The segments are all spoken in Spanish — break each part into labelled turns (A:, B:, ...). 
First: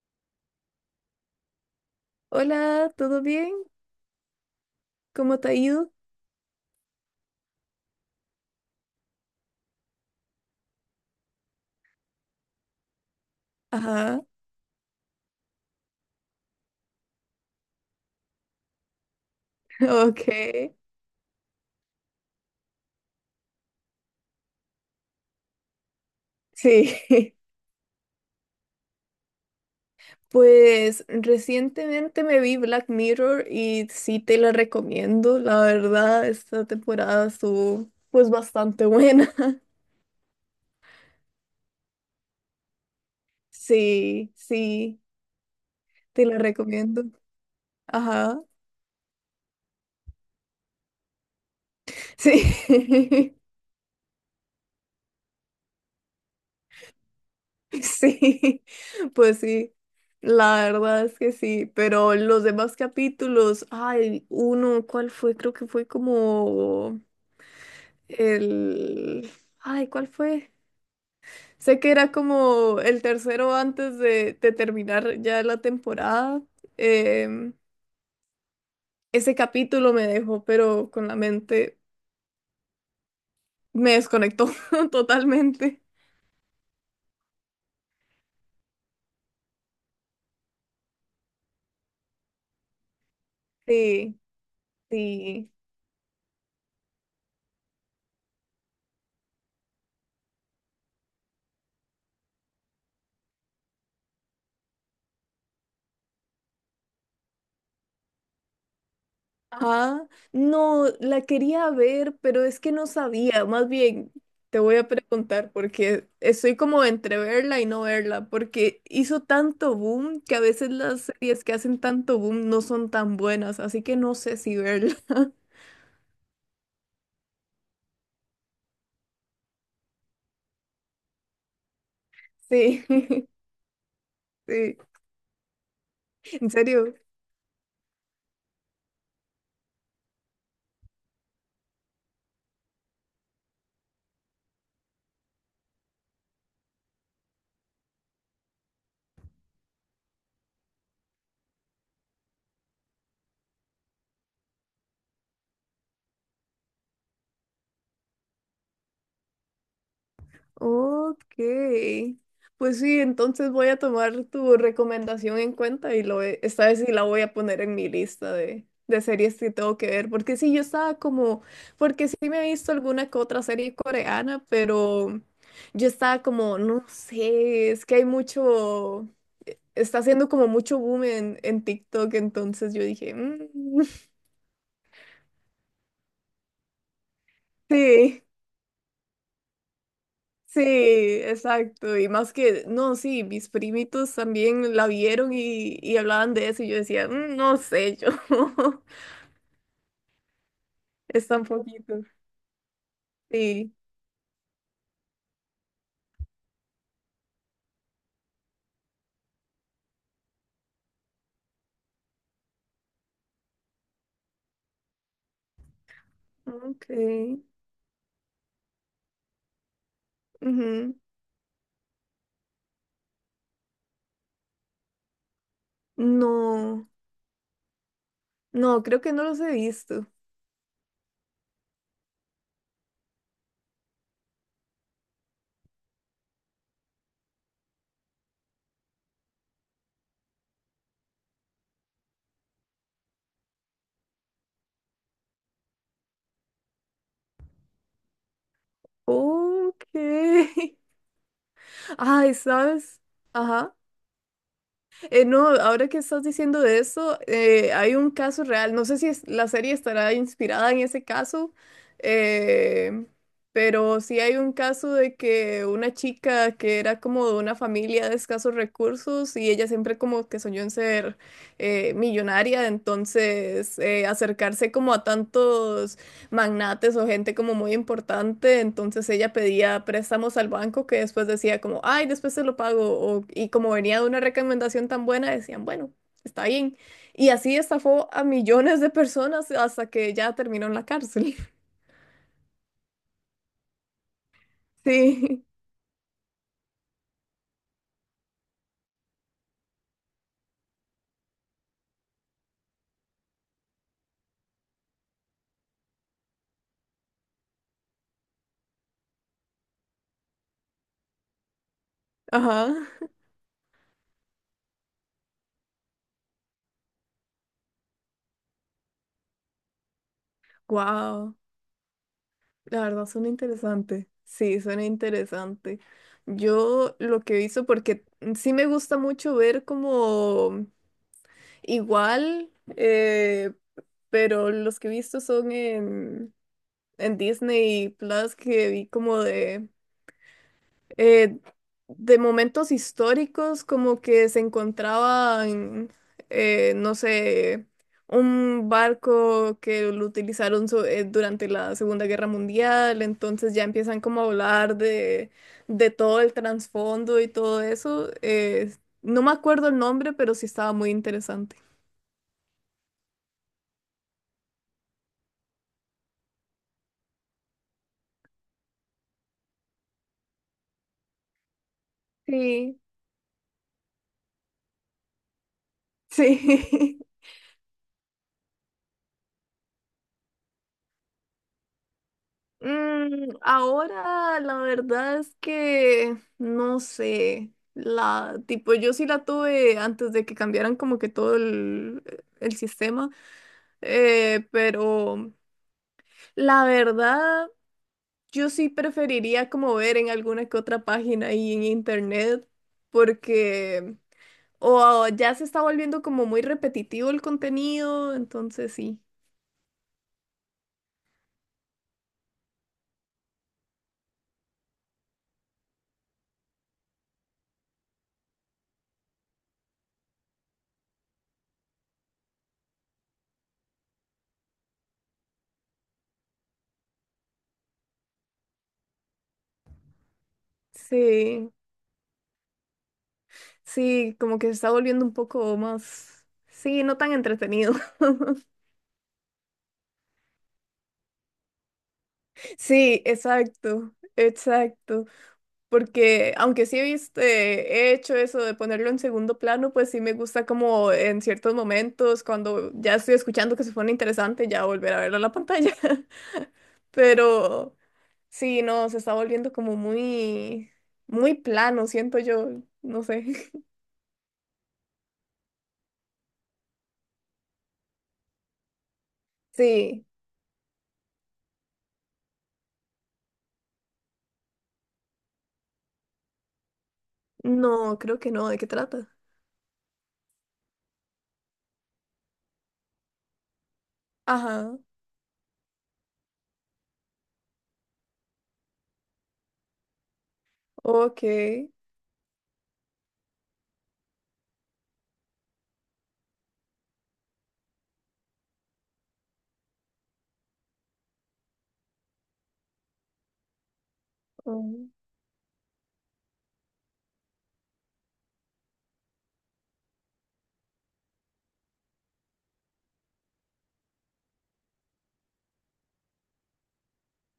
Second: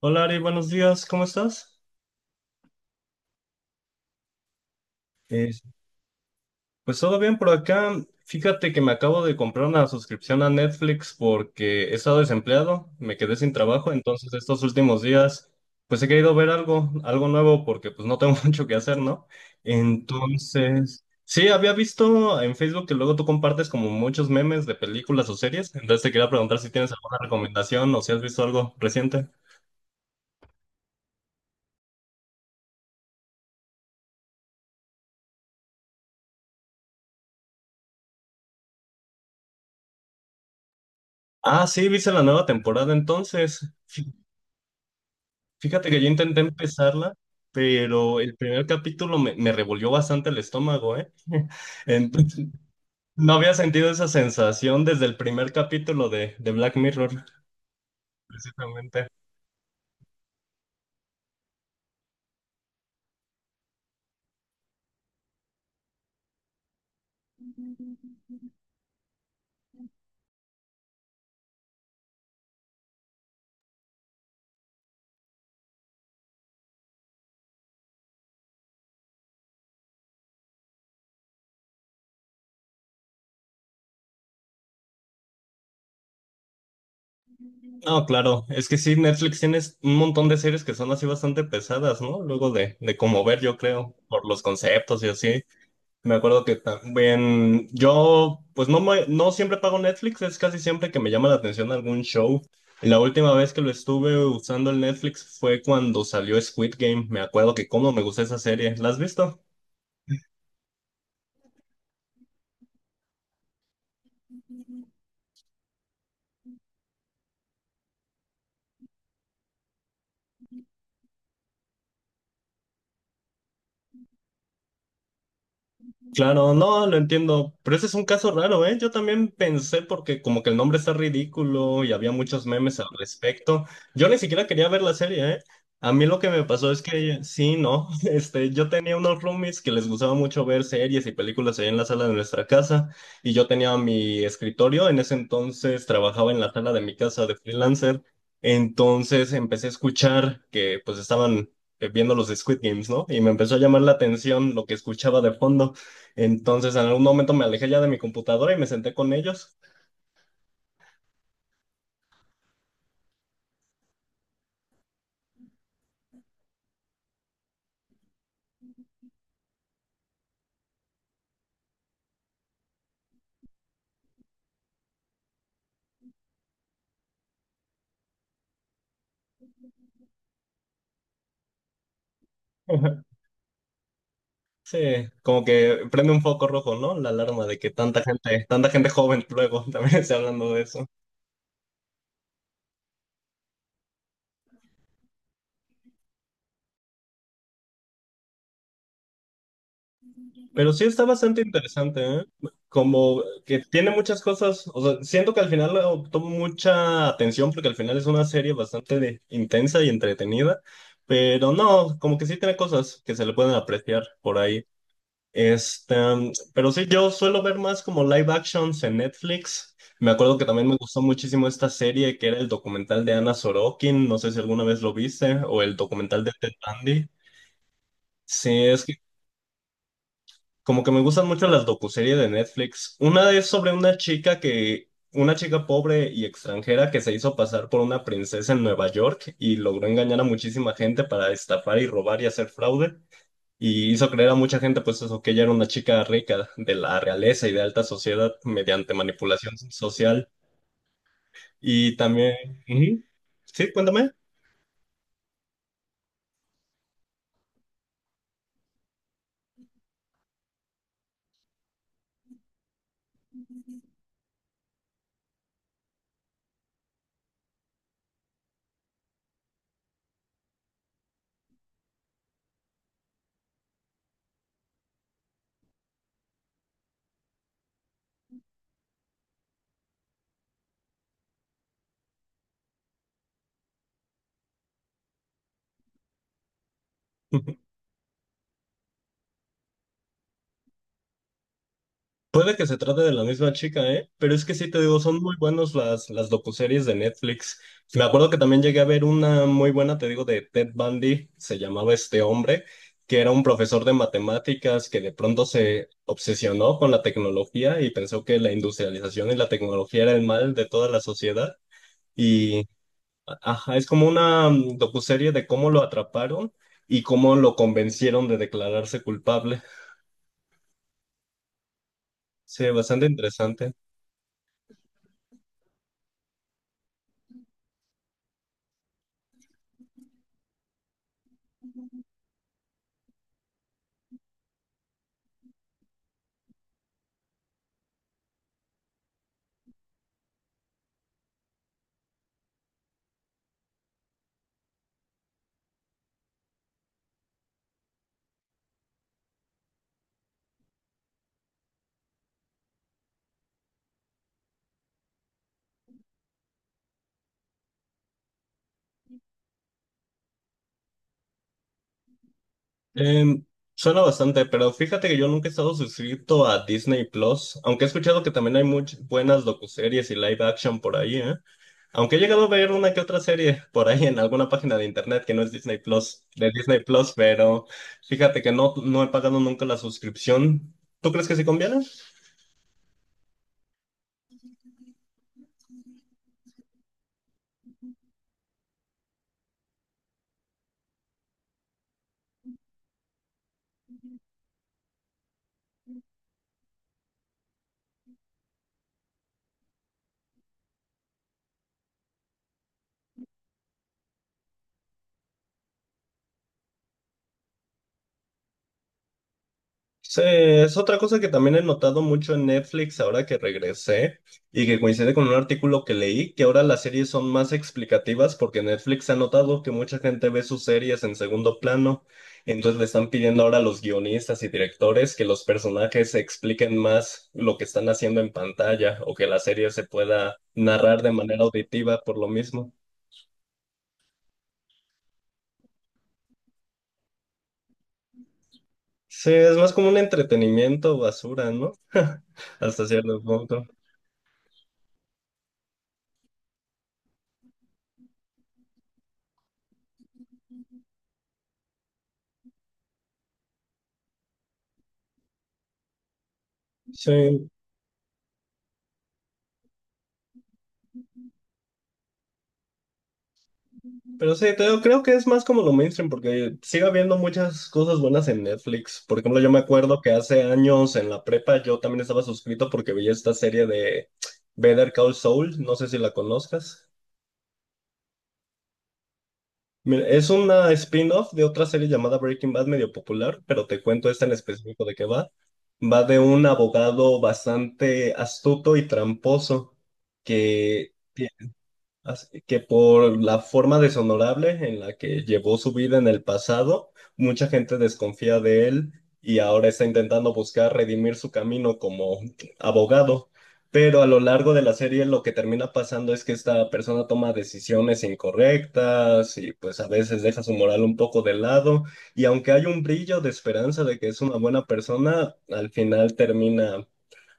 A: Hola Ari, buenos días, ¿cómo estás?
B: Hola, ¿todo bien? ¿Cómo te
A: Eh,
B: ha ido?
A: pues todo bien por acá. Fíjate que me acabo de comprar una suscripción a Netflix porque he estado desempleado, me quedé sin trabajo,
B: Ajá,
A: entonces estos últimos días pues he querido ver algo, algo nuevo porque pues no tengo mucho que hacer, ¿no?
B: ok.
A: Entonces, sí, había visto en Facebook que luego tú compartes como muchos memes de películas o series, entonces te quería preguntar si tienes
B: Sí.
A: alguna recomendación o si has visto algo reciente.
B: Pues recientemente me vi Black Mirror y sí te la recomiendo. La verdad, esta temporada estuvo pues bastante buena.
A: Ah, sí, viste la nueva temporada entonces.
B: Sí, sí,
A: Fíjate que yo
B: te la
A: intenté
B: recomiendo.
A: empezarla, pero el
B: Ajá.
A: primer capítulo me revolvió bastante el estómago, ¿eh? Entonces, no
B: Sí.
A: había sentido esa sensación desde el primer capítulo de Black Mirror,
B: Sí,
A: precisamente.
B: pues sí. La verdad es que sí, pero los demás capítulos, ay, uno, ¿cuál fue? Creo que fue como el... Ay, ¿cuál fue? Sé que era como el tercero antes de terminar ya la temporada. Em, ese capítulo me dejó, pero con la mente me desconectó totalmente.
A: No, claro, es que sí, Netflix tiene un montón de series que son así bastante pesadas, ¿no? Luego de cómo ver, yo creo,
B: Sí,
A: por los conceptos y así.
B: sí.
A: Me acuerdo que también yo, pues no, no siempre pago Netflix, es casi siempre que me llama la atención algún show. La última vez que lo estuve usando el Netflix fue cuando salió Squid Game. Me acuerdo que cómo me gustó esa serie. ¿La has visto?
B: Ajá. No, la quería ver, pero es que no sabía. Más bien, te voy a preguntar porque estoy como entre verla y no verla, porque hizo tanto boom que a veces las series que hacen tanto boom no son tan buenas, así que no sé si verla.
A: Claro, no, lo entiendo, pero ese es un caso raro, ¿eh? Yo también pensé porque como que el nombre está ridículo y había muchos memes
B: Sí,
A: al respecto. Yo ni siquiera quería
B: sí,
A: ver la serie, ¿eh? A mí lo que me
B: en
A: pasó es
B: serio.
A: que sí, no, este, yo tenía unos roomies que les gustaba mucho ver series y películas ahí en la sala de nuestra casa y yo tenía mi escritorio, en ese entonces trabajaba en la sala de mi casa de freelancer, entonces empecé a escuchar que pues estaban viendo los de Squid Games, ¿no? Y me empezó a llamar la atención lo que escuchaba de fondo. Entonces, en algún momento me alejé ya de mi computadora y me senté con ellos.
B: Ok. Pues sí, entonces voy a tomar tu recomendación en cuenta y lo, ve- esta vez sí la voy a poner en mi lista de series que tengo que ver. Porque sí, yo estaba como, porque sí me he visto alguna que otra serie coreana, pero yo estaba como, no sé, es que hay mucho, está haciendo como mucho boom en TikTok, entonces yo dije, "Mm,
A: Sí, como que prende un foco rojo, ¿no? La alarma de que
B: sí.
A: tanta gente joven luego también está hablando de
B: Sí,
A: eso.
B: exacto. Y más que, no, sí, mis primitos también la vieron y hablaban de eso y yo decía, "Mm, no sé, yo
A: Pero sí está
B: es
A: bastante
B: tan
A: interesante,
B: poquito.
A: ¿eh? Como que
B: Sí.
A: tiene muchas cosas, o sea, siento que al final obtuvo mucha atención porque al final es una serie bastante intensa y entretenida, pero no, como que sí tiene cosas que se le pueden apreciar por ahí. Pero sí,
B: Ok.
A: yo suelo ver más como live actions en Netflix. Me acuerdo que también me
B: Ujú.
A: gustó muchísimo esta serie que era el documental de Anna Sorokin, no sé si alguna vez lo viste, o el documental de Ted
B: No,
A: Bundy. Sí,
B: no,
A: es que
B: creo que no los he visto.
A: como que me gustan mucho las docuseries de Netflix. Una es sobre una chica que, una chica pobre y extranjera que se hizo pasar por una princesa en Nueva York y logró engañar a muchísima gente para estafar y robar y hacer fraude y hizo creer a mucha gente, pues eso, que ella era una chica rica de la realeza y de alta sociedad mediante manipulación
B: Ok.
A: social. Y también...
B: Ay, ¿sabes?
A: Ujú. Sí,
B: Ajá.
A: cuéntame.
B: No, ahora que estás diciendo de eso, hay un caso real. No sé si es- la serie estará inspirada en ese caso, eh, pero sí hay un caso de que una chica que era como de una familia de escasos recursos y ella siempre como que soñó en ser millonaria, entonces acercarse como a tantos magnates o gente como muy importante, entonces ella pedía préstamos al banco que después decía como, ay, después se lo pago, o- y como venía de una recomendación tan buena, decían, bueno, está bien. Y así estafó a millones de personas hasta que ya terminó en la cárcel.
A: Puede que se trate de la misma chica, ¿eh? Pero es que sí te digo, son muy
B: Sí,
A: buenas las docuseries de Netflix. Me acuerdo que también llegué a ver una muy buena, te digo, de Ted Bundy, se llamaba este hombre, que era un profesor de matemáticas que de pronto se obsesionó con la tecnología y pensó que la industrialización y la tecnología era el mal de toda la sociedad. Y
B: ajá.
A: ajá, es como una docuserie de cómo lo atraparon y cómo lo convencieron de declararse culpable.
B: Wow,
A: Sí,
B: la
A: bastante
B: verdad suena
A: interesante.
B: interesante. Sí, suena interesante. Yo lo que hice, porque sí me gusta mucho ver como igual, eh, pero los que he visto son en Disney Plus que vi como eh, de momentos históricos, como que se encontraban, no sé, un barco que lo utilizaron so- durante la Segunda Guerra Mundial, entonces ya empiezan como a hablar de todo el trasfondo y todo eso. No me acuerdo el nombre, pero sí estaba muy interesante.
A: Em, Suena bastante, pero fíjate que yo nunca he estado suscrito a Disney Plus, aunque he escuchado que también hay muchas buenas docuseries y live action por ahí, ¿eh? Aunque he llegado a ver
B: Sí,
A: una que otra serie por ahí en alguna página de internet que no es Disney Plus, de Disney
B: sí.
A: Plus, pero fíjate que no, no he pagado nunca la suscripción. ¿Tú crees que sí conviene?
B: Mm, ahora la verdad es que no sé, la tipo yo sí la tuve antes de que cambiaran como que todo el sistema, pero la verdad yo sí preferiría como ver en alguna que otra página y en internet porque o ya se está volviendo como muy repetitivo el contenido, entonces sí.
A: Sí, es otra cosa que también he notado mucho en Netflix ahora que regresé y que coincide con un artículo que leí, que ahora las series son más explicativas porque Netflix ha notado que mucha gente ve sus series en segundo plano, entonces le están pidiendo ahora a los guionistas y directores que los personajes expliquen más lo que están haciendo en pantalla o que la serie se pueda narrar de manera
B: Sí.
A: auditiva por lo mismo.
B: Sí, como que se está volviendo un poco más, sí, no tan entretenido.
A: Sí, es más como un entretenimiento basura, ¿no? Hasta
B: Sí,
A: cierto punto.
B: exacto, exacto. Porque aunque sí he visto, he hecho eso de ponerlo en segundo plano, pues sí me gusta como en ciertos momentos, cuando ya estoy escuchando que se pone interesante, ya volver a verlo en la pantalla.
A: Sí.
B: Pero sí, no, se está volviendo como muy, muy plano, siento yo, no sé.
A: Pero sí, te digo, creo que es más como lo mainstream, porque sigue habiendo muchas cosas buenas en Netflix. Por ejemplo, yo me acuerdo
B: Sí,
A: que hace años en la prepa yo también estaba suscrito porque veía esta serie de Better Call Saul, no sé si la conozcas.
B: no, creo que no, ¿de qué trata?
A: Mira, es una spin-off de otra serie llamada Breaking Bad, medio popular, pero te cuento esta en
B: Ajá,
A: específico de qué va. Va de un abogado bastante astuto y tramposo que...
B: ok.
A: Así que por la forma deshonorable en la que llevó su vida en el pasado, mucha gente desconfía de él y ahora está intentando buscar redimir su camino como abogado. Pero a lo largo de la
B: Mm.
A: serie lo que termina pasando es que esta persona toma decisiones incorrectas y pues a veces deja su moral un poco de lado y aunque hay un brillo de esperanza de que es una buena persona, al final termina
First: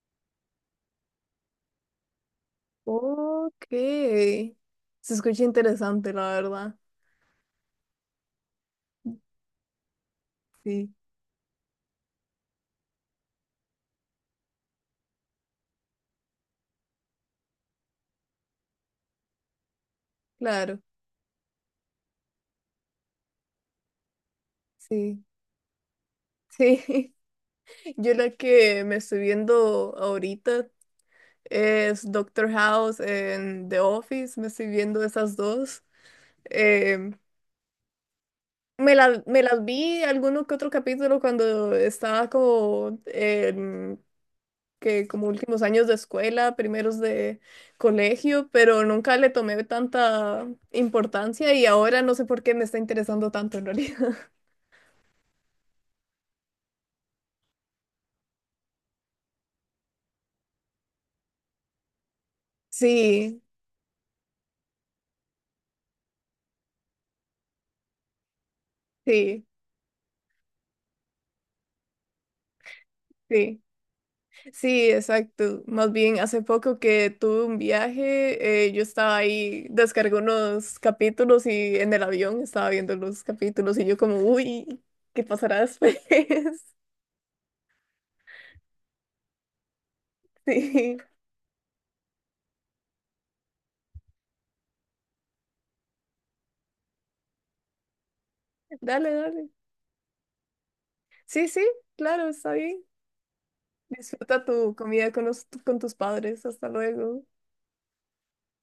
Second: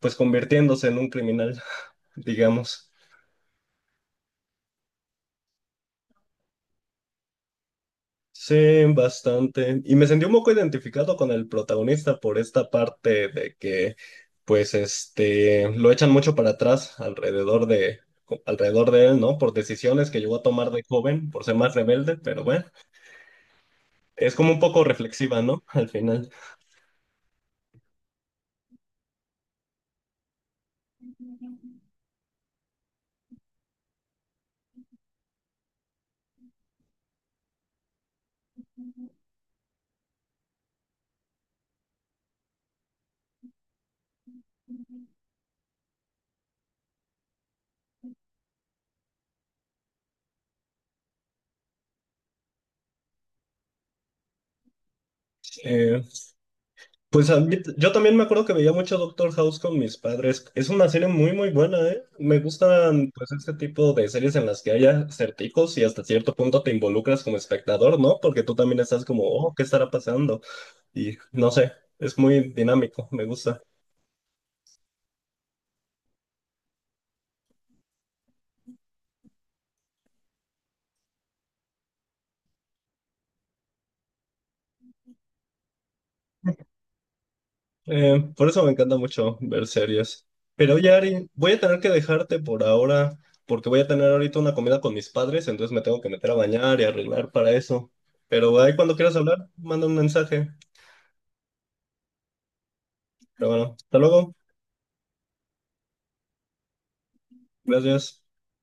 A: pues convirtiéndose en un criminal, digamos.
B: Ok. Se escucha interesante, la verdad.
A: Sí, bastante. Y me sentí un poco
B: Sí,
A: identificado con el protagonista por esta parte de que, pues, este, lo echan mucho para atrás alrededor de él, ¿no? Por decisiones que llegó a tomar
B: claro.
A: de joven, por ser más rebelde, pero bueno, es como un poco
B: Sí,
A: reflexiva, ¿no? Al final.
B: sí. Yo la que me estoy viendo ahorita es Doctor House en The Office. Me estoy viendo esas dos. Em, me la- me las vi alguno que otro capítulo cuando estaba como que como últimos años de escuela, primeros de colegio, pero nunca le tomé tanta importancia y ahora no sé por qué me está interesando tanto en realidad.
A: Eh, Pues yo también me acuerdo que veía mucho Doctor House con mis padres. Es una serie muy, muy buena, ¿eh? Me gustan, pues,
B: Sí,
A: este tipo de series en las que haya certicos y hasta cierto punto te involucras como espectador, ¿no? Porque tú también estás como,
B: sí,
A: oh, ¿qué estará pasando? Y no sé, es muy dinámico, me gusta.
B: sí, sí, exacto. Más bien, hace poco que tuve un viaje, yo estaba ahí, descargué unos capítulos y en el avión estaba viendo los capítulos y yo como, uy, ¿qué pasará después?
A: Por eso me encanta mucho ver series. Pero oye,
B: Sí,
A: Ari, voy a tener que dejarte por ahora, porque voy a tener ahorita una comida con mis padres, entonces me tengo que meter a bañar y arreglar para eso. Pero ahí cuando
B: dale,
A: quieras hablar,
B: dale.
A: manda un mensaje.
B: Sí, sí, claro, está bien.
A: Pero bueno, hasta luego.
B: Disfruta tu comida con, los- con tus padres. Hasta luego.
A: Gracias.